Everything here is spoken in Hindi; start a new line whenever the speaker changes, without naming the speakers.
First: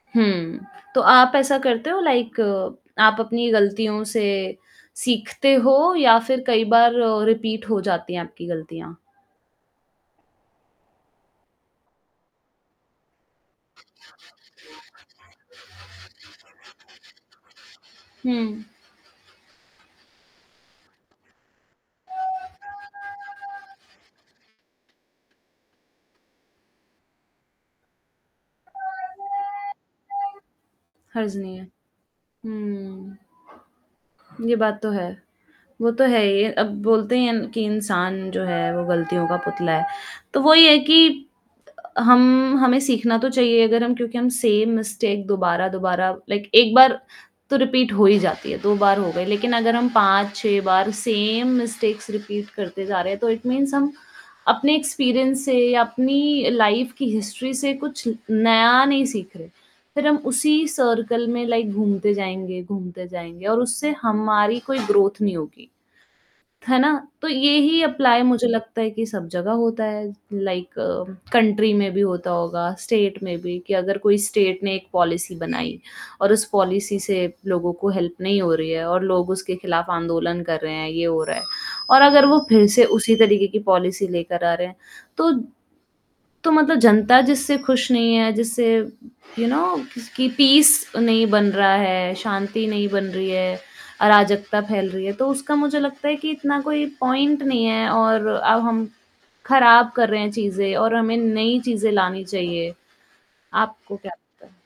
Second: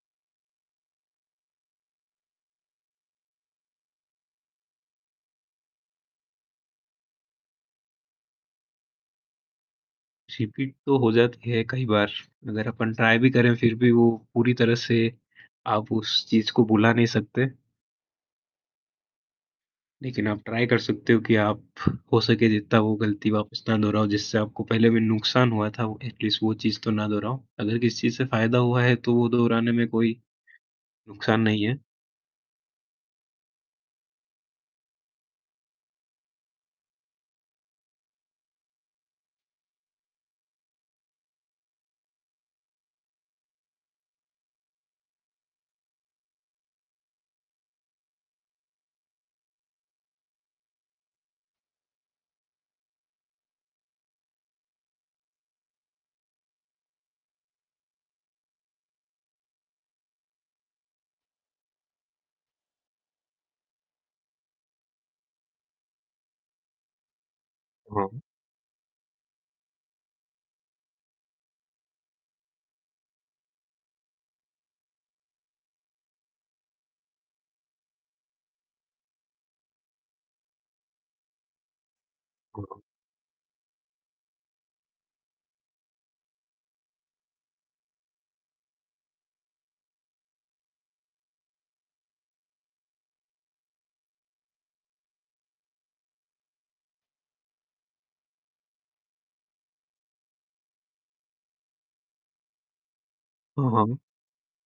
हुँ, तो आप ऐसा करते हो लाइक आप अपनी गलतियों से सीखते हो या फिर कई बार रिपीट हो जाती हैं, आपकी गलतियाँ?
रिपीट तो हो जाती है कई बार। अगर अपन ट्राई भी करे फिर भी वो पूरी तरह से आप उस चीज़ को भुला नहीं सकते।
हुँ।
लेकिन आप ट्राई कर सकते हो कि आप हो सके जितना वो गलती वापस ना दोहराओ, जिससे आपको पहले भी नुकसान हुआ था। एटलीस्ट वो चीज़ तो ना दोहराओ। अगर किसी चीज़ से फ़ायदा हुआ है, तो वो दोहराने में कोई
हर्ज
नुकसान
नहीं
नहीं
है।
है।
हुँ, ये बात तो है, वो तो है ही। अब बोलते हैं कि इंसान जो है, वो गलतियों का पुतला है। तो वही है कि हम हमें सीखना तो चाहिए अगर हम क्योंकि हम सेम मिस्टेक दोबारा-दोबारा लाइक 1 बार तो रिपीट हो ही जाती है। 2 बार हो गई लेकिन अगर हम 5 6 बार सेम मिस्टेक्स रिपीट करते जा रहे हैं, तो इट मीन्स हम। अपने एक्सपीरियंस से अपनी लाइफ़ की हिस्ट्री से कुछ नया नहीं सीख रहे। फिर हम उसी सर्किल में लाइक घूमते जाएँगे, घूमते जाएँगे और उससे हमारी कोई ग्रोथ नहीं होगी। है ना? तो यही
हाँ।
एप्लाई मुझे लगता है कि सब जगह होता है, लाइक कंट्री में भी होता होगा स्टेट में भी कि अगर कोई स्टेट ने एक पॉलिसी बनाई और उस पॉलिसी से लोगों को हेल्प नहीं हो रही है और लोग उसके खिलाफ आंदोलन कर रहे हैं, ये हो रहा है और अगर वो फिर
[unintelligible]
से उसी तरीके की पॉलिसी लेकर आ रहे हैं, तो तो मतलब जनता जिससे खुश नहीं है, जिससे यू नौ किस कि पीस नहीं बन रहा है, शांति नहीं बन रही है, अराजकता फैल रही है, तो उसका मुझे लगता है कि इतना कोई पॉइंट नहीं है और अब हम ख़राब कर रहे हैं, चीज़ें और हमें नई चीज़ें लानी चाहिए।
हाँ, हाँ।
आपको क्या लगता है?